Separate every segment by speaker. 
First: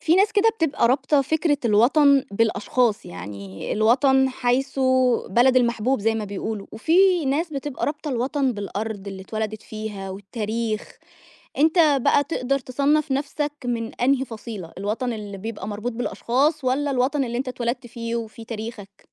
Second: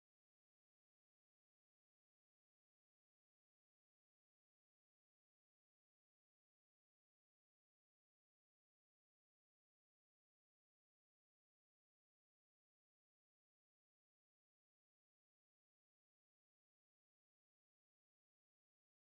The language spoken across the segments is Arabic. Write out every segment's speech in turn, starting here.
Speaker 1: في ناس كده بتبقى رابطة فكرة الوطن بالأشخاص، يعني الوطن حيث بلد المحبوب زي ما بيقولوا، وفي ناس بتبقى رابطة الوطن بالأرض اللي اتولدت فيها والتاريخ، أنت بقى تقدر تصنّف نَفْسك من أنهي فصيلة، الوطن اللي بيبقى مربوط بالأشخاص والّا الوطن اللي أنت اتولدت فيه وفيه تاريخك؟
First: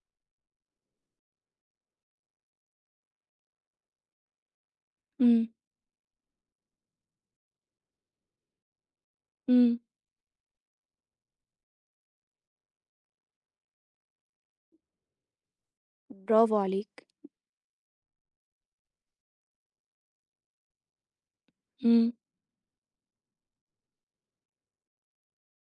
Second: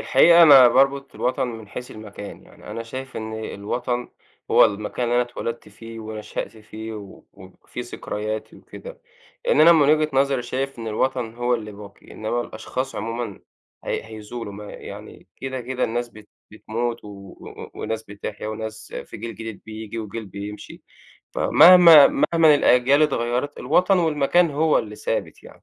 Speaker 2: الحقيقة أنا باربط الوطن من حيث المكان، يعني أنا شايف إن الوطن هو المكان اللي أنا
Speaker 1: إمم،
Speaker 2: اتولدت فيه ونشأت فيه وفيه ذكرياتي وكده، لإن أنا
Speaker 1: إمم،
Speaker 2: من وجهة نظري شايف إن الوطن هو اللي باقي، إنما الأشخاص عمومًا هي هيزولوا ما يعني كده، كده الناس
Speaker 1: برافو
Speaker 2: بتموت
Speaker 1: عليك،
Speaker 2: و و وناس بتحيا وناس في جيل جديد بييجي وجيل بيمشي، فمهما
Speaker 1: إمم.
Speaker 2: مهما الأجيال اتغيّرت الوطن والمكان هو اللي ثابت يعني،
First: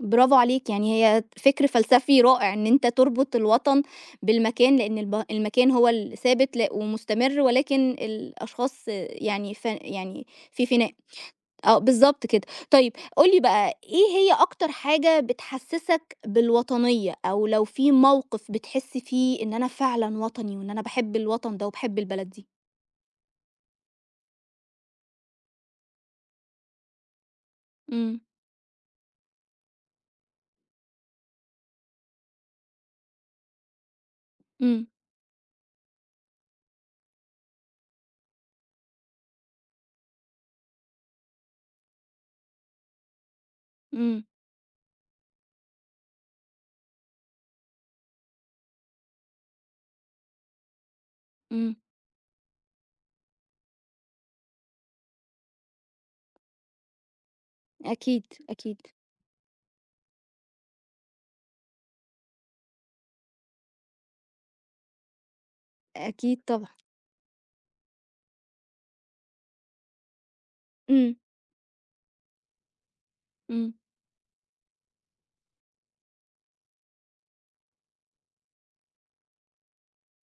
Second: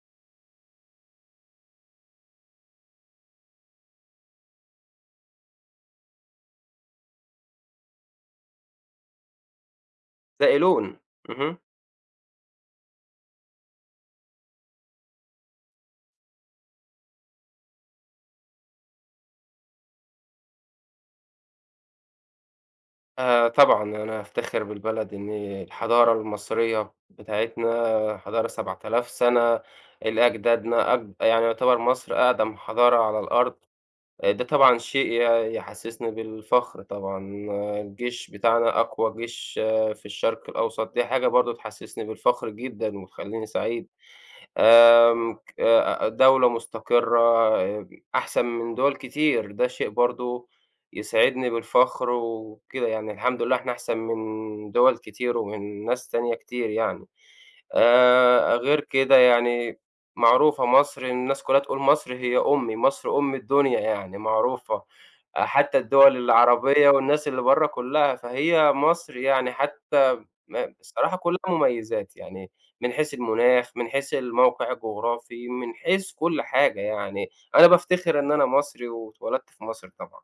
Speaker 1: برافو عليك، يعني هي فكر فلسفي رائع إن أنت تربط الوطن بالمكان، لإن المكان هو الثابت ومستمر ولكن الأشخاص يعني ف يعني
Speaker 2: زي
Speaker 1: في فناء.
Speaker 2: لون. اهم.
Speaker 1: آه، بالضبط كده. طيب قُل لي بقى إيه هي أكتر حاجة بتحسّسك بالوطنية، أو لو في موقف بتحس فيه إن أنا فعلًا وطني وإن أنا باحب الوطن ده وباحب البلد دي؟
Speaker 2: طبعًا، أنا أفتخر بالبلد إن الحضارة المصرية بتاعتنا
Speaker 1: إمم،
Speaker 2: حضارة 7000 سنة، لأجدادنا يعني يعتبر مصر أقدم حضارة على الأرض، ده طبعًا
Speaker 1: إمم،
Speaker 2: شيء يحسسني بالفخر طبعًا، آه، الجيش بتاعنا أقوى جيش آه، في الشرق الأوسط، دي حاجة برضه تحسسني بالفخر جدًا وتخلّيني سعيد.
Speaker 1: إمم،
Speaker 2: آمم ك دولة مستقرة، آه، أحسن من دول كتير، ده شيء برضه يسعدني
Speaker 1: إمم،
Speaker 2: بالفخر وكده يعني، الحمد لله إحنا أحسن من دول كتير ومن ناس تانية كتير يعني.
Speaker 1: أكيد،
Speaker 2: غير
Speaker 1: أكيد،
Speaker 2: كده يعني معروفة مصر الناس كلّها تقول مصر هي أمي، مصر أم الدنيا يعني معروفة، حتى الدول
Speaker 1: أكيد طبعًا.
Speaker 2: العربية والناس اللي برّه كلّها، فهي مصر يعني حتى
Speaker 1: إمم،
Speaker 2: بصراحة كلّها مميزات، يعني من حيث المناخ،
Speaker 1: إمم.
Speaker 2: من حيث الموقع الجغرافي، من حيث كل حاجة يعني، أنا بافتخر إن أنا مصري واتولدت في مصر طبعًا،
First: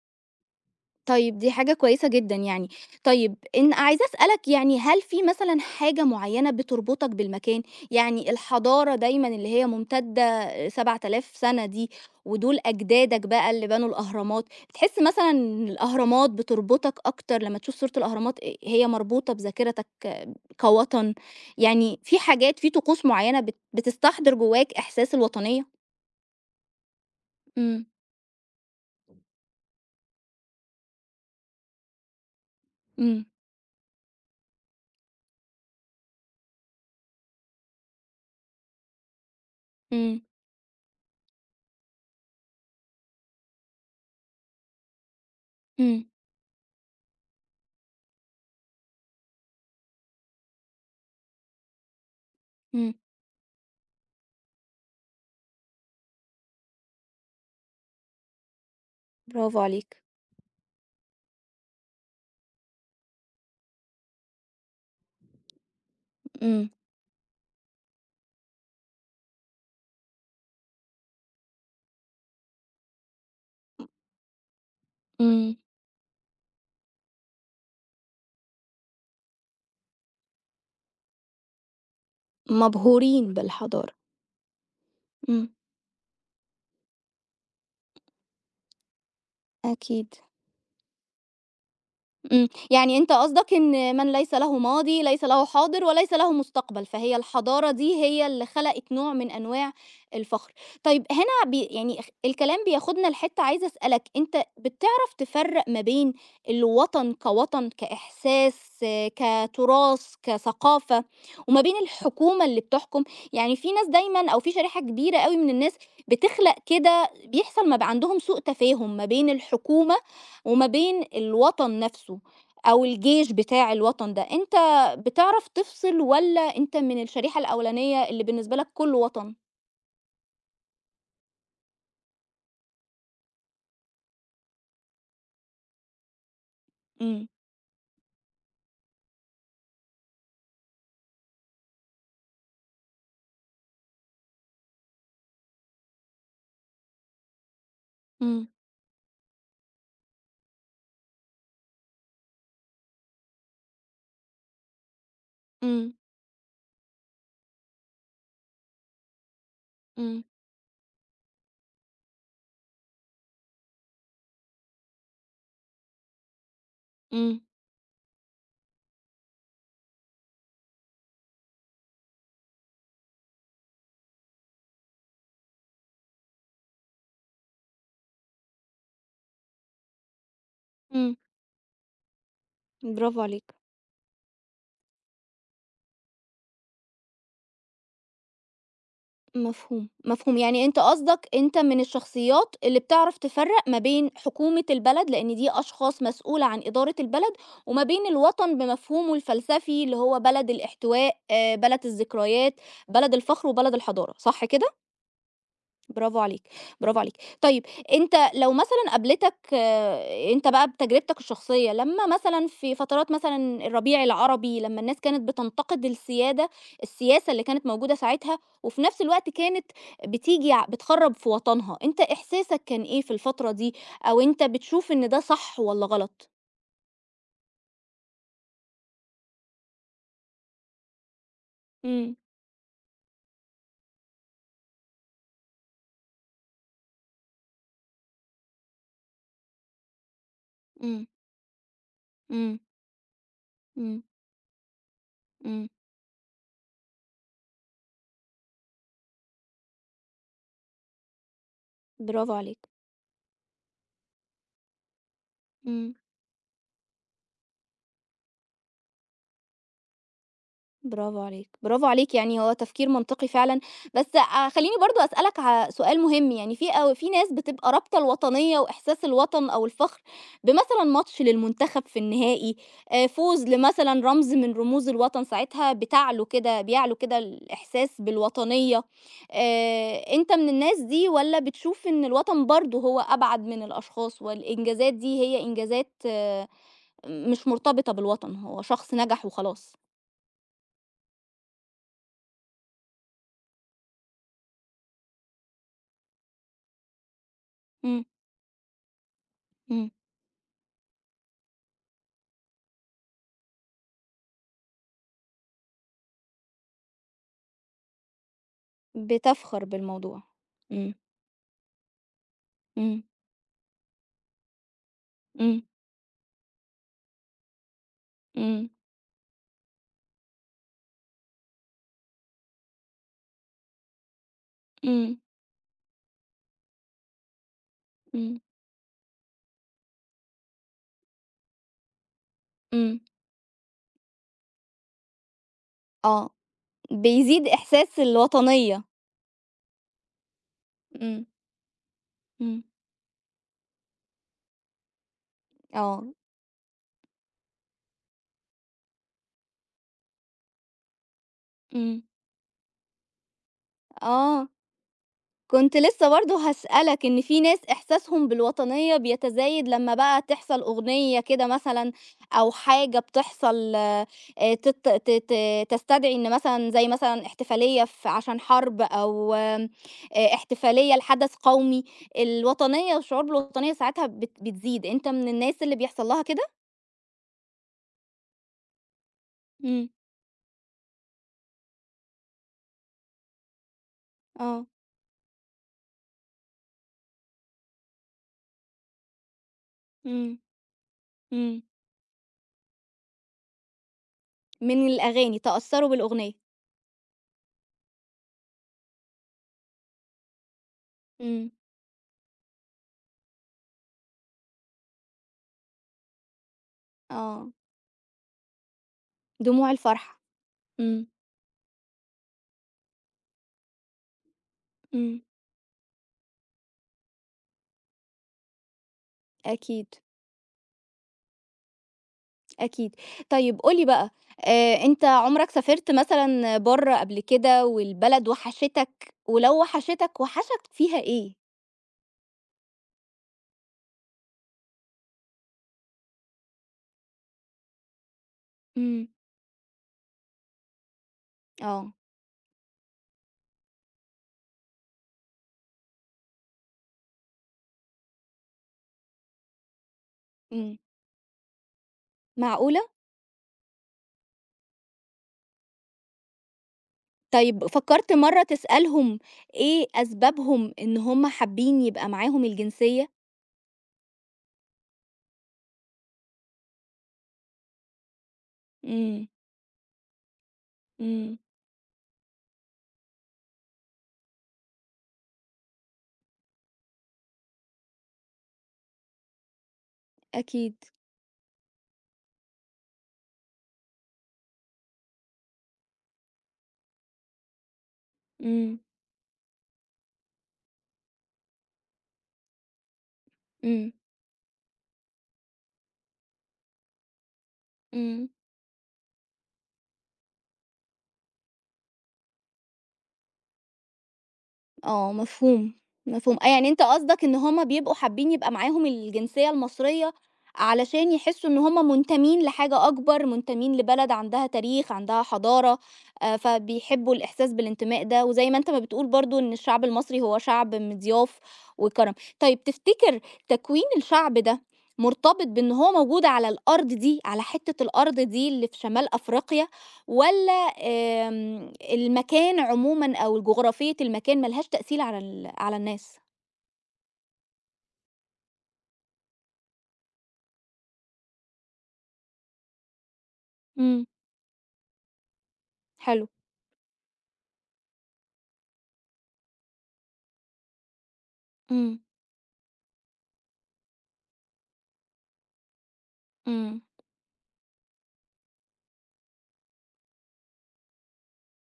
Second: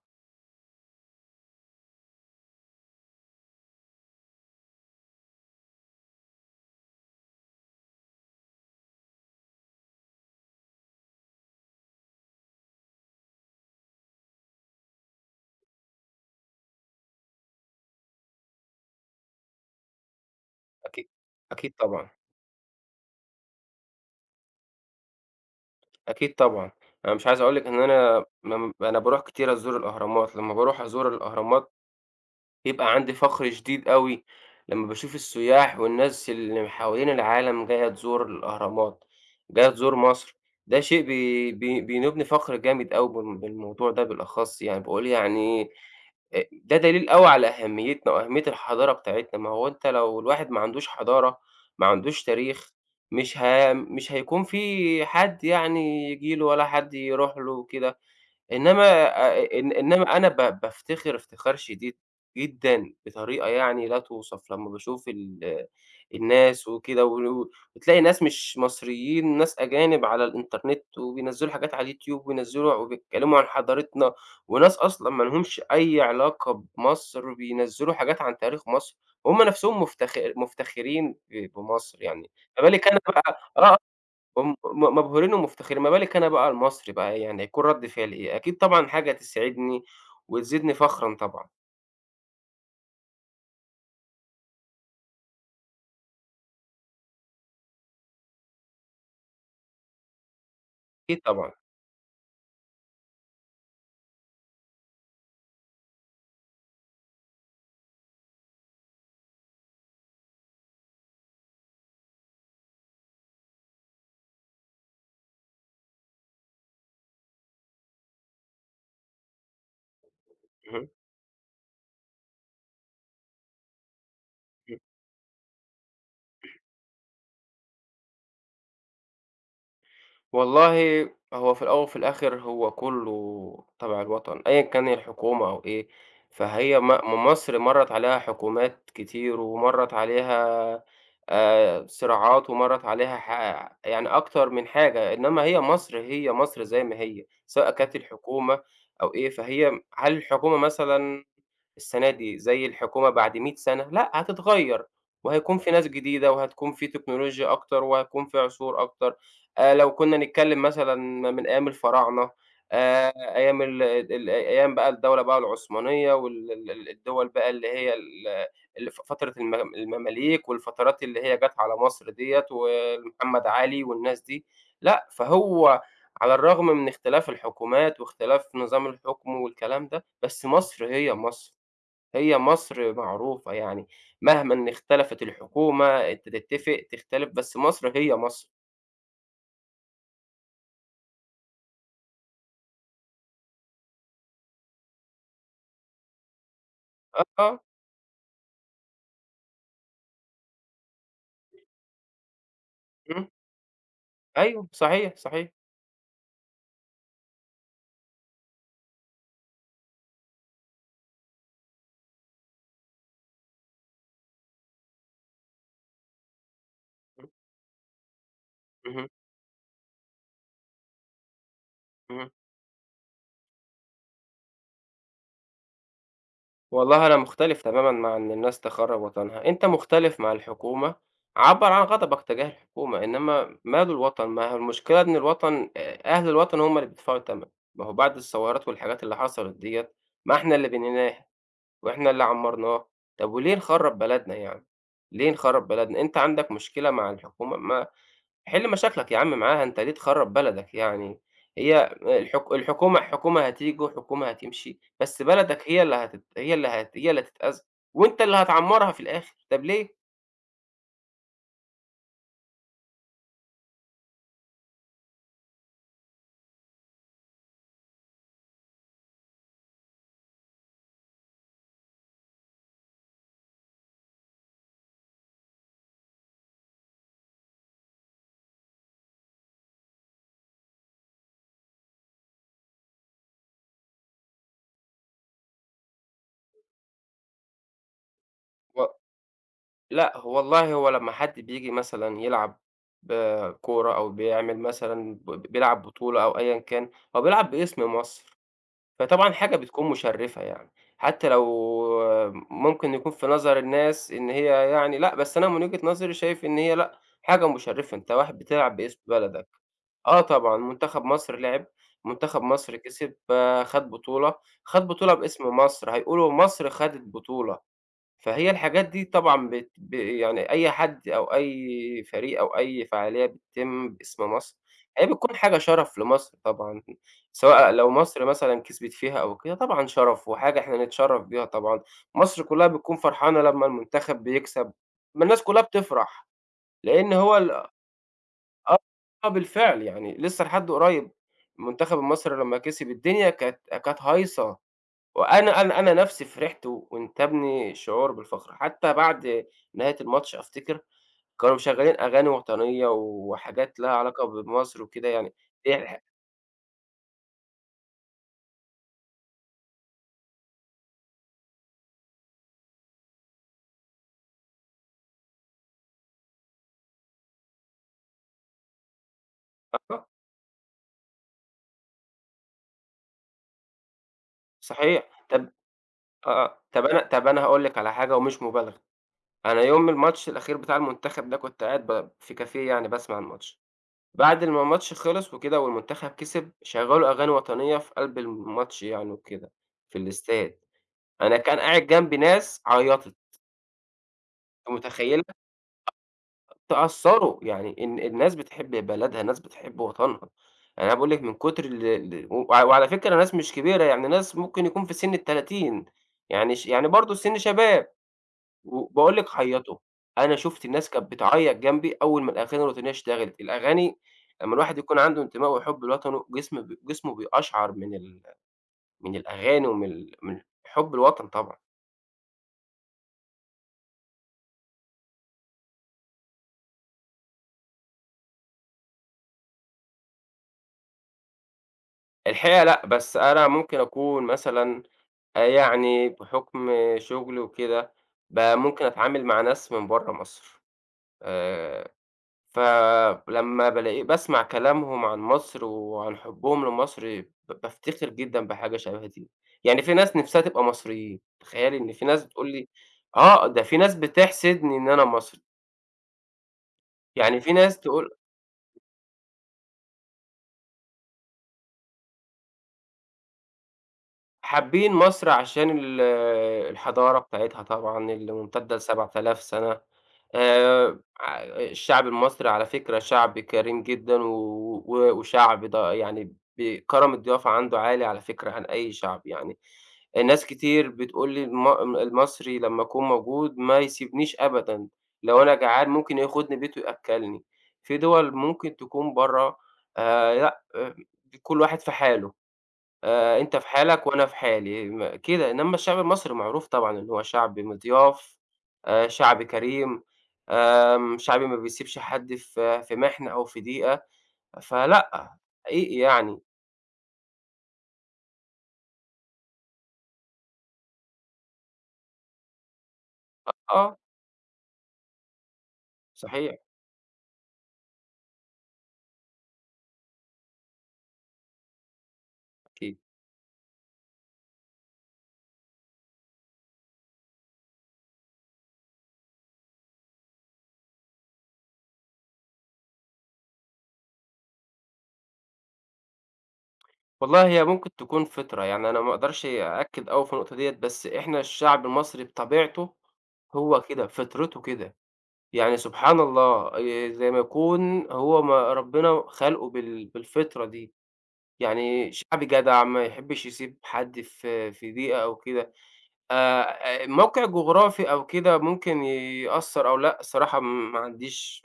Speaker 1: طيب دي حاجة كويسة جدًا يعني. طيب إن عايزة أسألك يعني هل في مثلًا حاجة معيّنة بتربطك بالمكان؟ يعني الحضارة دايمًا اللي هي ممتدة 7000 سَنة دي، ودول أجدادك بقى اللي بنوا الأهرامات، بتحس مثلًا إن الأهرامات بتربطك أكتر لمّا تشوف صورة الأهرامات هي مربوطة بذاكرتك
Speaker 2: أكيد.
Speaker 1: كوطن؟
Speaker 2: أكيد
Speaker 1: يعني
Speaker 2: طبعًا،
Speaker 1: في حاجات، في طقوس معيّنة بتستحضر جواك إحساس الوطنية؟
Speaker 2: أكيد طبعًا، أنا مش عايز أقول لِك إن
Speaker 1: إمم،
Speaker 2: أنا باروح كتير أزور الأهرامات، لمّا باروح أزور الأهرامات بيبقى عندي
Speaker 1: إمم،
Speaker 2: فخر شديد أوي لمّا باشوف السياح والناس اللي حوالين العالم جاية تزور الأهرامات، جاية تزور
Speaker 1: إمم،
Speaker 2: مصر، ده شيء بي بي بينوبني فخر جامد أوي بالموضوع ده بالأخص يعني، باقول يعني
Speaker 1: إمم،
Speaker 2: ده دليل أوي على أهميتنا وأهمية الحضارة بتاعتنا، ما هو أنت لو الواحد ما عندوش حضارة، ما عندوش تاريخ،
Speaker 1: إمم،
Speaker 2: مش هيكون في حد يعني ييجي له ولا حد يروح له وكده. إنما
Speaker 1: برافو
Speaker 2: إن
Speaker 1: عليك.
Speaker 2: إنما أنا بافتخر افتخار شديد جدًا بطريقة يعني لا توصف لمّا باشوف الناس
Speaker 1: إمم،
Speaker 2: وكده. وتلاقي ناس مش مصريين، ناس أجانب على الإنترنت وبينزّلوا حاجات على اليوتيوب وينزّلوا وبيتكلموا عن حضارتنا، وناس أصلًا ما
Speaker 1: إمم.
Speaker 2: لهمش أي علاقة بمصر بينزّلوا حاجات عن تاريخ مصر، وهُم نَفْسهم مفتخرين بمصر يعني، ما بالِك أنا
Speaker 1: مبهورين
Speaker 2: بقى آه،
Speaker 1: بالحضارة،
Speaker 2: هم م مبهورين
Speaker 1: إمم.
Speaker 2: ومفتخرين، ما بالِك أنا بقى المصري بقى إيه؟ يعني هيكون رَد فعلي إيه؟ أكيد طبعًا حاجة تسعدني
Speaker 1: أكيد.
Speaker 2: وتزيدني فخرًا طبعًا،
Speaker 1: إمم، يعني أنت قصدك إن من ليس له ماضي ليس له حاضر وليس له مستقبل، فهي الحضارة دي هي اللي خلقت نوع من أنواع الفخر. طيب
Speaker 2: أكيد
Speaker 1: هنا
Speaker 2: طبعًا.
Speaker 1: يعني الكلام بياخدنا لحتّة عايزة أسألك، أنت بتعرف تفرّق ما بين الوطن كوطن، كإحساس، كتراث، كثقافة، وما بين الحكومة اللي بتحكم؟ يعني في ناس دايمًا أو في شريحة كبيرة أوي من الناس بتخلق كده بيحصل ما ب عندهم سوء تفاهم ما بين الحكومة وما
Speaker 2: اهم،
Speaker 1: بين الوطن نفسه أو الجيش بتاع الوطن ده، أنت
Speaker 2: إمم.
Speaker 1: بتعرف تفصل والّا أنت من الشريحة الأولانية اللي بالنسبة لك كُلّه وطن؟
Speaker 2: والله هو في الأول وفي الآخر هو كُلّه تبع الوطن، أيًا كان الحكومة أو إيه، فهي م م
Speaker 1: إمم،
Speaker 2: مصر مرّت عليها حكومات كتير ومرّت عليها صراعات ومرّت عليها يعني أكتر من حاجة، إنّما هي مصر، هي مصر زي ما هي، سواء كانت
Speaker 1: إمم،
Speaker 2: الحكومة أو إيه، فهي هل الحكومة مثلًا السنة دي زي الحكومة بعد 100 سنة، لأ هتتغيّر، وهيكون في ناس
Speaker 1: إمم،
Speaker 2: جديدة، وهتكون في تكنولوجيا أكتر، وهيكون في عصور أكتر. لو كنا
Speaker 1: إمم،
Speaker 2: نتكلّم مثلًا من أيام الفراعنة، أيام ال ال أيام بقى الدولة بقى العثمانية وال ال ال الدول
Speaker 1: إمم،
Speaker 2: بقى اللي هي اللي فترة المماليك، والفترات اللي هي جات على مصر ديّة، ومحمد علي والناس دي، لأ فهو على الرغم من اختلاف الحكومات، واختلاف نظام الحكم والكلام ده، بس مصر هي
Speaker 1: إمم،
Speaker 2: مصر. هي مصر
Speaker 1: برافو
Speaker 2: معروفة
Speaker 1: عليك،
Speaker 2: يعني، مهمًا إن اختلفت الحكومة، أنت تتفق، تختلف، بس مصر هي مصر.
Speaker 1: مفهوم، مفهوم، يعني أنت قصدك أنت من الشخصيات اللي بتعرف تفرّق ما بين حكومة البلد، لإن دي أشخاص مسؤولة عن إدارة
Speaker 2: آه،
Speaker 1: البلد،
Speaker 2: آه،
Speaker 1: وما بين الوطن بمفهومه الفلسفي اللي هو بلد الاحتواء، بلد الذكريات، بلد
Speaker 2: إمم،
Speaker 1: الفخر، وبلد الحضارة، صح
Speaker 2: أيوه
Speaker 1: كده؟
Speaker 2: صحيح، صحيح.
Speaker 1: برافو عليك، برافو عليك. طيب أنت لو مثلًا قابلتك أنت بقى بتجربتك الشخصية، لمّا مثلًا في فترات مثلًا الربيع العربي، لمّا الناس كانت بتنتقد
Speaker 2: إمم،
Speaker 1: السياسة اللي كانت موجودة ساعتها، وفي نفس
Speaker 2: اهم،
Speaker 1: الوقت كانت بتيجي ع بتخرّب في وطنها، أنت
Speaker 2: اهم.
Speaker 1: إحساسك كان إيه في الفترة دي، أو أنت بتشوف إن ده صح والّا غلط؟
Speaker 2: والله أنا مختلف تمامًا مع إن الناس تخرّب وطنها، أنت مختلف مع الحكومة، عبّر عن
Speaker 1: إمم،
Speaker 2: غضبك تجاه الحكومة، إنما ماله الوطن؟ ما هو المشكلة إن الوطن، أهل الوطن هم اللي بيدفعوا التمن، ما هو بعد الثورات والحاجات اللي حصلت ديّة، ما إحنا اللي
Speaker 1: إمم،
Speaker 2: بنيناها. وإحنا اللي
Speaker 1: إمم،
Speaker 2: عمّرناه، طب وليه نخرّب
Speaker 1: إمم،
Speaker 2: بلدنا يعني، ليه نخرّب
Speaker 1: إمم،
Speaker 2: بلدنا؟ أنت عندك مشكلة مع الحكومة ما حِل مشاكلك يا عم معاها، أنت ليه تخرّب بلدك يعني؟ هي
Speaker 1: برافو عليك.
Speaker 2: الحكومة حكومة هتيجي وحكومة هتمشي، بس بلدك
Speaker 1: إمم.
Speaker 2: هي اللي هتتأذى، وأنت اللي هتعمّرها في الآخر، طب ليه؟
Speaker 1: برافو عليك، برافو عليك، يعني هو تفكير منطقي فعلًا، بس خلّيني برضه أسألك على سؤال مهم، يعني في ناس بتبقى رابطة الوطنية وإحساس الوطن أو الفخر بمثلًا ماتش للمنتخب في النهائي، فوز لمثلًا رمز من رموز الوطن، ساعتها بتعلو كده بيعلو كده الإحساس بالوطنية، أنت من الناس دي والّا بتشوف إن الوطن برضه هو أبعد من الأشخاص والإنجازات دي هي إنجازات مش مرتبطة بالوطن، هو
Speaker 2: و
Speaker 1: شخص نجح وخلاص؟
Speaker 2: لأ، هو والله هو لمّا حد بييجي مثلًا يلعب ب كورة أو بيعمل مثلًا بيلعب بطولة أو أيًا كان، هو بيلعب باسم
Speaker 1: إمم،
Speaker 2: مصر. فطبعًا حاجة بتكون
Speaker 1: إمم.
Speaker 2: مُشرِّفة يعني، حتى لو ممكن يكون في نظر الناس إن هي يعني لأ، بس أنا من وجهة نظري شايف إن هي لأ، حاجة مُشرِّفة، أنت واحد بتلعب باسم بلدك.
Speaker 1: بتفخر
Speaker 2: آه
Speaker 1: بالموضوع.
Speaker 2: طبعًا،
Speaker 1: إمم،
Speaker 2: منتخب مصر لعب، منتخب مصر
Speaker 1: إمم،
Speaker 2: كسب، آه، خَد بطولة، خَد بطولة باسم
Speaker 1: إمم،
Speaker 2: مصر، هيقولوا مصر خدت بطولة. فهي
Speaker 1: إمم،
Speaker 2: الحاجات دي طبعًا بت ب يعني أي حد أو أي فريق أو أي فعالية بتتم باسم مصر، هي
Speaker 1: إمم،
Speaker 2: بتكون حاجة شرف لمصر طبعًا، سواء لو مصر
Speaker 1: إمم،
Speaker 2: مثلًا كسبت فيها أو كده طبعًا شرف وحاجة إحنا نتشرف بيها طبعًا، مصر كلها بتكون
Speaker 1: إمم،
Speaker 2: فرحانة لمّا المنتخب بيكسب، ما الناس كلها بتفرح،
Speaker 1: آه،
Speaker 2: لإن هو
Speaker 1: بيزيد
Speaker 2: ال
Speaker 1: إحساس الوطنية.
Speaker 2: آه بالفعل يعني لسه لحد قريب
Speaker 1: إمم،
Speaker 2: المنتخب المصري لمّا
Speaker 1: إمم،
Speaker 2: كسب الدنيا كانت هايصة. وأنا أنا أنا
Speaker 1: آه،
Speaker 2: نَفْسي فرحت وانتابني شعور بالفخر، حتى بعد نهاية الماتش أفتكر كانوا مشغّلين
Speaker 1: إمم،
Speaker 2: أغاني وطنية وحاجات لها علاقة
Speaker 1: آه.
Speaker 2: بمصر وكده يعني
Speaker 1: كنت
Speaker 2: هي
Speaker 1: لسه برضه هاسألك إن في ناس إحساسهم بالوطنية بيتزايد لمّا بقى تحصل أغنية كده مثلًا أو حاجة بتحصل تت ت ت تستدعي إن مثلًا زي مثلًا احتفالية عشان حرب أو آمم
Speaker 2: آه،
Speaker 1: احتفالية لحدث قومي، الوطنية والشعور بالوطنية ساعتها بتزيد، أنت
Speaker 2: صحيح.
Speaker 1: من
Speaker 2: طَب
Speaker 1: الناس اللي بيحصل لها
Speaker 2: آه،
Speaker 1: كده؟
Speaker 2: آه، طَب أنا هاقول لِك على حاجة ومش مبالغة، أنا يوم
Speaker 1: إمم،
Speaker 2: الماتش الأخير بتاع المنتخب ده كنت قاعد في كافيه يعني باسمع الماتش، بعد ما
Speaker 1: آه،
Speaker 2: الماتش خلص وكده والمنتخب كسب، شغّلوا أغاني وطنية في قلب الماتش يعني وكده في
Speaker 1: إمم،
Speaker 2: الاستاد، أنا كان
Speaker 1: إمم،
Speaker 2: قاعد جنبي ناس عيّطت، أنتِ
Speaker 1: من
Speaker 2: متخيّلة؟
Speaker 1: الأغاني، تأثّروا بالأغنية،
Speaker 2: تأثّروا، يعني الناس بتحب بلدها، الناس بتحب وطنها، يعني أنا باقول لِك من
Speaker 1: إمم،
Speaker 2: كتر ال ال وع وعلى فكرة ناس مش كبيرة، يعني ناس ممكن يكون في سِن ال30 يعني يعني برضه السِن
Speaker 1: آه،
Speaker 2: شباب، وباقول لِك
Speaker 1: دموع
Speaker 2: خيّطوا،
Speaker 1: الفرحة،
Speaker 2: أنا شُفت الناس
Speaker 1: إمم،
Speaker 2: كانت بتعيّط جنبي أول ما الأغاني الوطنية اشتغلت، الأغاني لمّا الواحد يكون
Speaker 1: إمم،
Speaker 2: عنده انتماء وحُب لوطنه، جسمه بيقشعر من من الأغاني ومن
Speaker 1: أكيد.
Speaker 2: من حُب الوطن طبعًا.
Speaker 1: أكيد. طيب قُل لي بقى، أنت عُمرك سافرت مثلًا برّه قبل كده والبلد وحشتك؟ ولو وحشتك، وحشك فيها إيه؟
Speaker 2: الحقيقة لأ، بس أنا ممكن أكون مثلًا يعني بحُكم شُغلي وكده، ممكن
Speaker 1: إمم،
Speaker 2: أتعامل مع ناس من برّه مصر، آآ
Speaker 1: آه،
Speaker 2: فلمّا بالاقي باسمع كلامهم عن مصر وعن حُبّهم لمصر، بافتخر جدًا بحاجة شبه دي، يعني في ناس نِفْسها تبقى
Speaker 1: إمم،
Speaker 2: مصريين، تخيّلي إن في ناس بتقول لي
Speaker 1: معقولة؟
Speaker 2: آه، ده في ناس بتحسدني إن أنا مصري، يعني في
Speaker 1: طيب
Speaker 2: ناس تقول
Speaker 1: فكّرت مرّة تسألهم إيه أسبابهم إن هم حابين يبقى معاهم الجنسية؟
Speaker 2: حابين مصر عشان الحضارة بتاعتها طبعًا اللي ممتدة
Speaker 1: إمم،
Speaker 2: ل7000 سَنة.
Speaker 1: إمم،
Speaker 2: ع الشعب المصري على فكرة شعب كريم جدًا و وشعب يعني كرم الضيافة عنده عالي على فكرة عن أي شعب يعني. ناس
Speaker 1: أكيد،
Speaker 2: كتير بتقول لي المصري لمّا أكون موجود ما يسيبنيش أبدًا، لو أنا جعان ممكن ياخدني بيته يأكّلني. في دول ممكن
Speaker 1: إمم،
Speaker 2: تكون برّه لأ، كل واحد في حاله. أنت في
Speaker 1: إمم،
Speaker 2: حالك وأنا في حالي، كده. إنّما الشعب المصري معروف طبعًا إن هو شعب
Speaker 1: إمم.
Speaker 2: مضياف، شعب كريم، شعب ما بيسيبش حد في محنة أو في ضيقة،
Speaker 1: آه،
Speaker 2: فلأ،
Speaker 1: مفهوم،
Speaker 2: حقيقي
Speaker 1: مفهوم.
Speaker 2: يعني.
Speaker 1: آه، يعني أنت قصدك إن هم بيبقوا حابين يبقى معاهم الجنسية المصرية علشان يحسّوا إن هم منتمين لحاجة أكبر، منتمين
Speaker 2: آه،
Speaker 1: لبلد عندها تاريخ، عندها حضارة،
Speaker 2: صحيح،
Speaker 1: فبيحبّوا الإحساس بالانتماء ده، وزي ما أنت ما بتقول برضه إن الشعب المصري هو شعب مضياف وكرم. طيب
Speaker 2: أكيد.
Speaker 1: تفتكر تكوين الشعب ده مرتبط بإن هو موجود على الأرض دي، على حتّة الأرض دي اللي في شمال أفريقيا والّا المكان عمومًا أو جغرافية المكان ما لهاش تأثير على على الناس.
Speaker 2: والله هي ممكن تكون فطرة، يعني أنا ما أقدرش أأكد أوي في النقطة ديّة، بس إحنا الشعب المصري بطبيعته هو
Speaker 1: إمم،
Speaker 2: كده، فطرته كده. يعني سبحان
Speaker 1: حلو،
Speaker 2: الله، زي ما يكون هو ما ربنا خلقه بالفطرة دي.
Speaker 1: إمم،
Speaker 2: يعني شعبي جدع، ما يحبّش يسيب حد في ضيقة أو كده.
Speaker 1: إمم.
Speaker 2: موقع جغرافي أو كده ممكن يأثّر أو لأ، الصراحة ما عنديش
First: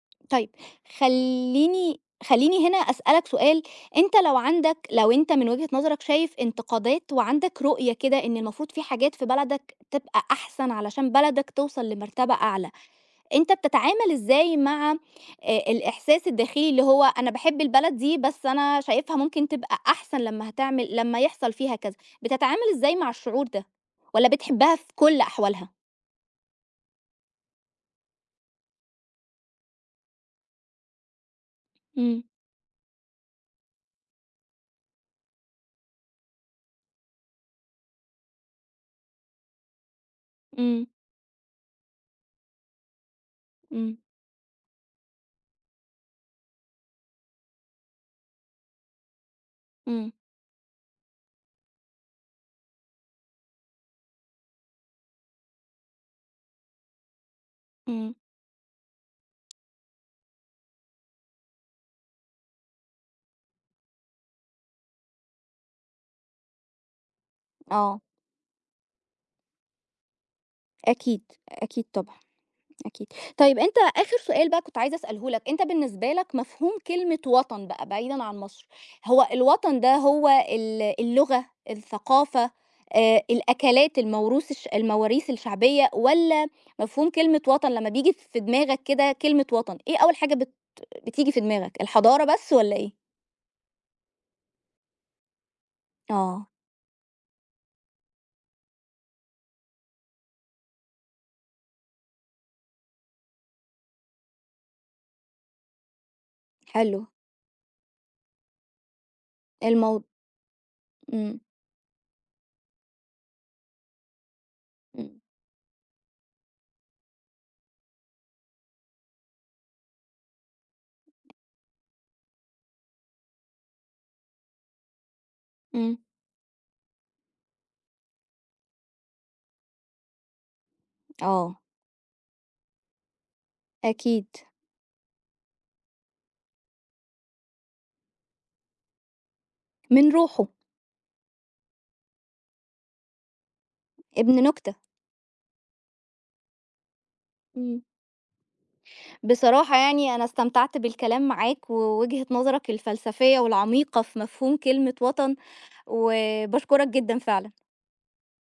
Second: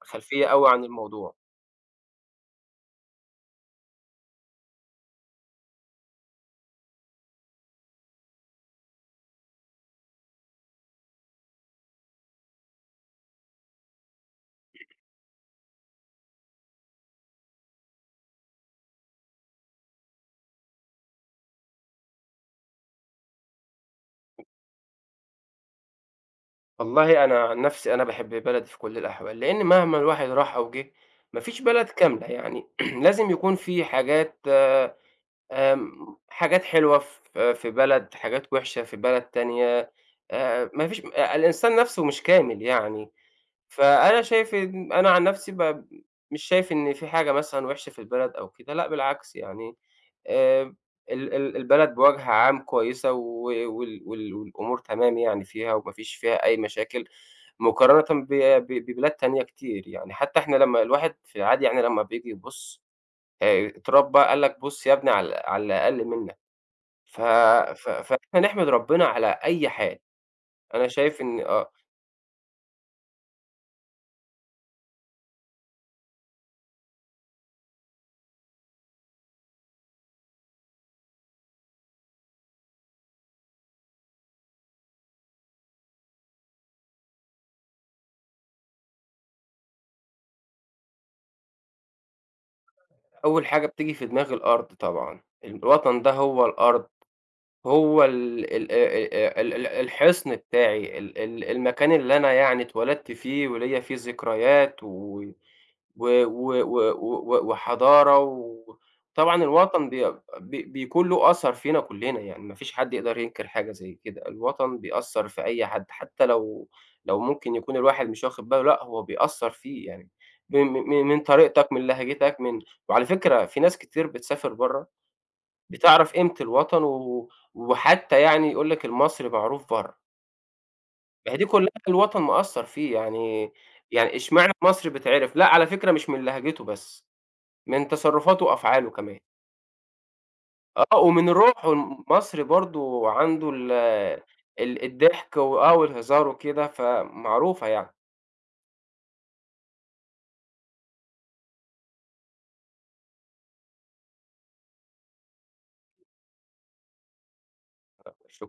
Speaker 2: خلفية
Speaker 1: طيب
Speaker 2: أوي عن الموضوع.
Speaker 1: خلّيني خلّيني هنا أسألك سؤال، أنت لو أنت من وجهة نظرك شايف انتقادات وعندك رؤية كده إن المفروض في حاجات في بلدك تبقى أحسن علشان بلدك توصل لمرتبة أعلى. أنت بتتعامل إزاي مع الإحساس الداخلي اللي هو أنا باحب البلد دي، بس أنا شايفها ممكن تبقى أحسن لمّا يحصل فيها كذا، بتتعامل إزاي مع الشعور ده؟ والّا بتحبها في كل أحوالها؟
Speaker 2: والله أنا عن نَفْسي أنا باحب بلدي في كل الأحوال، لإن مهما الواحد راح أو جِه، ما فيش بلد
Speaker 1: إمم،
Speaker 2: كاملة يعني لازم يكون في حاجات حاجات حلوة في بلد، حاجات وِحشة في بلد تانية،
Speaker 1: إمم،
Speaker 2: ما فيش الإنسان نَفْسه مش كامل يعني.
Speaker 1: إمم،
Speaker 2: فأنا شايف إن أنا عن نفسي مش شايف إن في حاجة مثلًا وِحشة في البلد أو كده، لأ بالعكس يعني
Speaker 1: إمم،
Speaker 2: آآ ال ال البلد بوجه عام كويسة و والأمور تمام يعني فيها وما فيش فيها أي مشاكل
Speaker 1: إمم،
Speaker 2: مقارنةً ب ب ببلاد تانية كتير، يعني حتى إحنا لمّا الواحد في العادي يعني لمّا بييجي يبُص اتربّى قال لك بُص يا ابني على على الأقل منّك، ف ف
Speaker 1: آه،
Speaker 2: فإحنا نحمد ربنا على أي حال، أنا شايف
Speaker 1: أكيد،
Speaker 2: إن آه.
Speaker 1: أكيد طبعًا. أكيد. طيب أنت آخر سؤال بقى كنت عايزة أسأله لك، أنت بالنسبة لك مفهوم كلمة وطن بقى بعيدًا عن مصر، هو الوطن ده هو اللغة، الثقافة، الأكلات، الموروث الش المواريث الشعبية، والّا مفهوم كلمة وطن لمّا بييجي في دماغك كده كلمة وطن، إيه أول حاجة بتيجي في دماغك، الحضارة بس والّا إيه؟
Speaker 2: أول حاجة بتيجي في دماغي الأرض طبعًا، الوطن ده هو
Speaker 1: آه،
Speaker 2: الأرض. هو ال ال ال ال الحِصن بتاعي، ال ال المكان اللي أنا يعني اتولدت فيه وليّا فيه ذكريات و و و و
Speaker 1: حلو.
Speaker 2: و وحضارة و طبعًا الوطن
Speaker 1: المو
Speaker 2: بي بي بيكون له
Speaker 1: إمم،
Speaker 2: أثر فينا كُلّنا، يعني ما فيش حد يقدر ينكر حاجة زي كده، الوطن
Speaker 1: إمم،
Speaker 2: بيأثّر في أي حد، حتى لو لو ممكن يكون الواحد مش واخد باله، لأ هو بيأثّر فيه يعني، م م م من طريقتك، من لهجتك، من وعلى فكرة في ناس كتير بتسافر برّه
Speaker 1: إمم،
Speaker 2: بتعرف قيمة الوطن وحتى يعني يقول لك المصري معروف برّه، ما هي دي
Speaker 1: آه،
Speaker 2: كلها الوطن مأثّر فيه، يعني يعني
Speaker 1: أكيد.
Speaker 2: إشمعنى المصري بيتعرف؟ لأ على فكرة مش من لهجته بس، من تصرفاته وأفعاله كمان،
Speaker 1: من روحه،
Speaker 2: آه ومن روحه، المصري برضه عنده
Speaker 1: ابن نكتة.
Speaker 2: ال الضحك و آه والهزار وكده، فمعروفة
Speaker 1: إمم.
Speaker 2: يعني.
Speaker 1: بصراحة يعني أنا استمتعت بالكلام معاك ووجهة نظرك الفلسفية والعميقة في مفهوم كلمة وطن وبشكرك جدا فعلا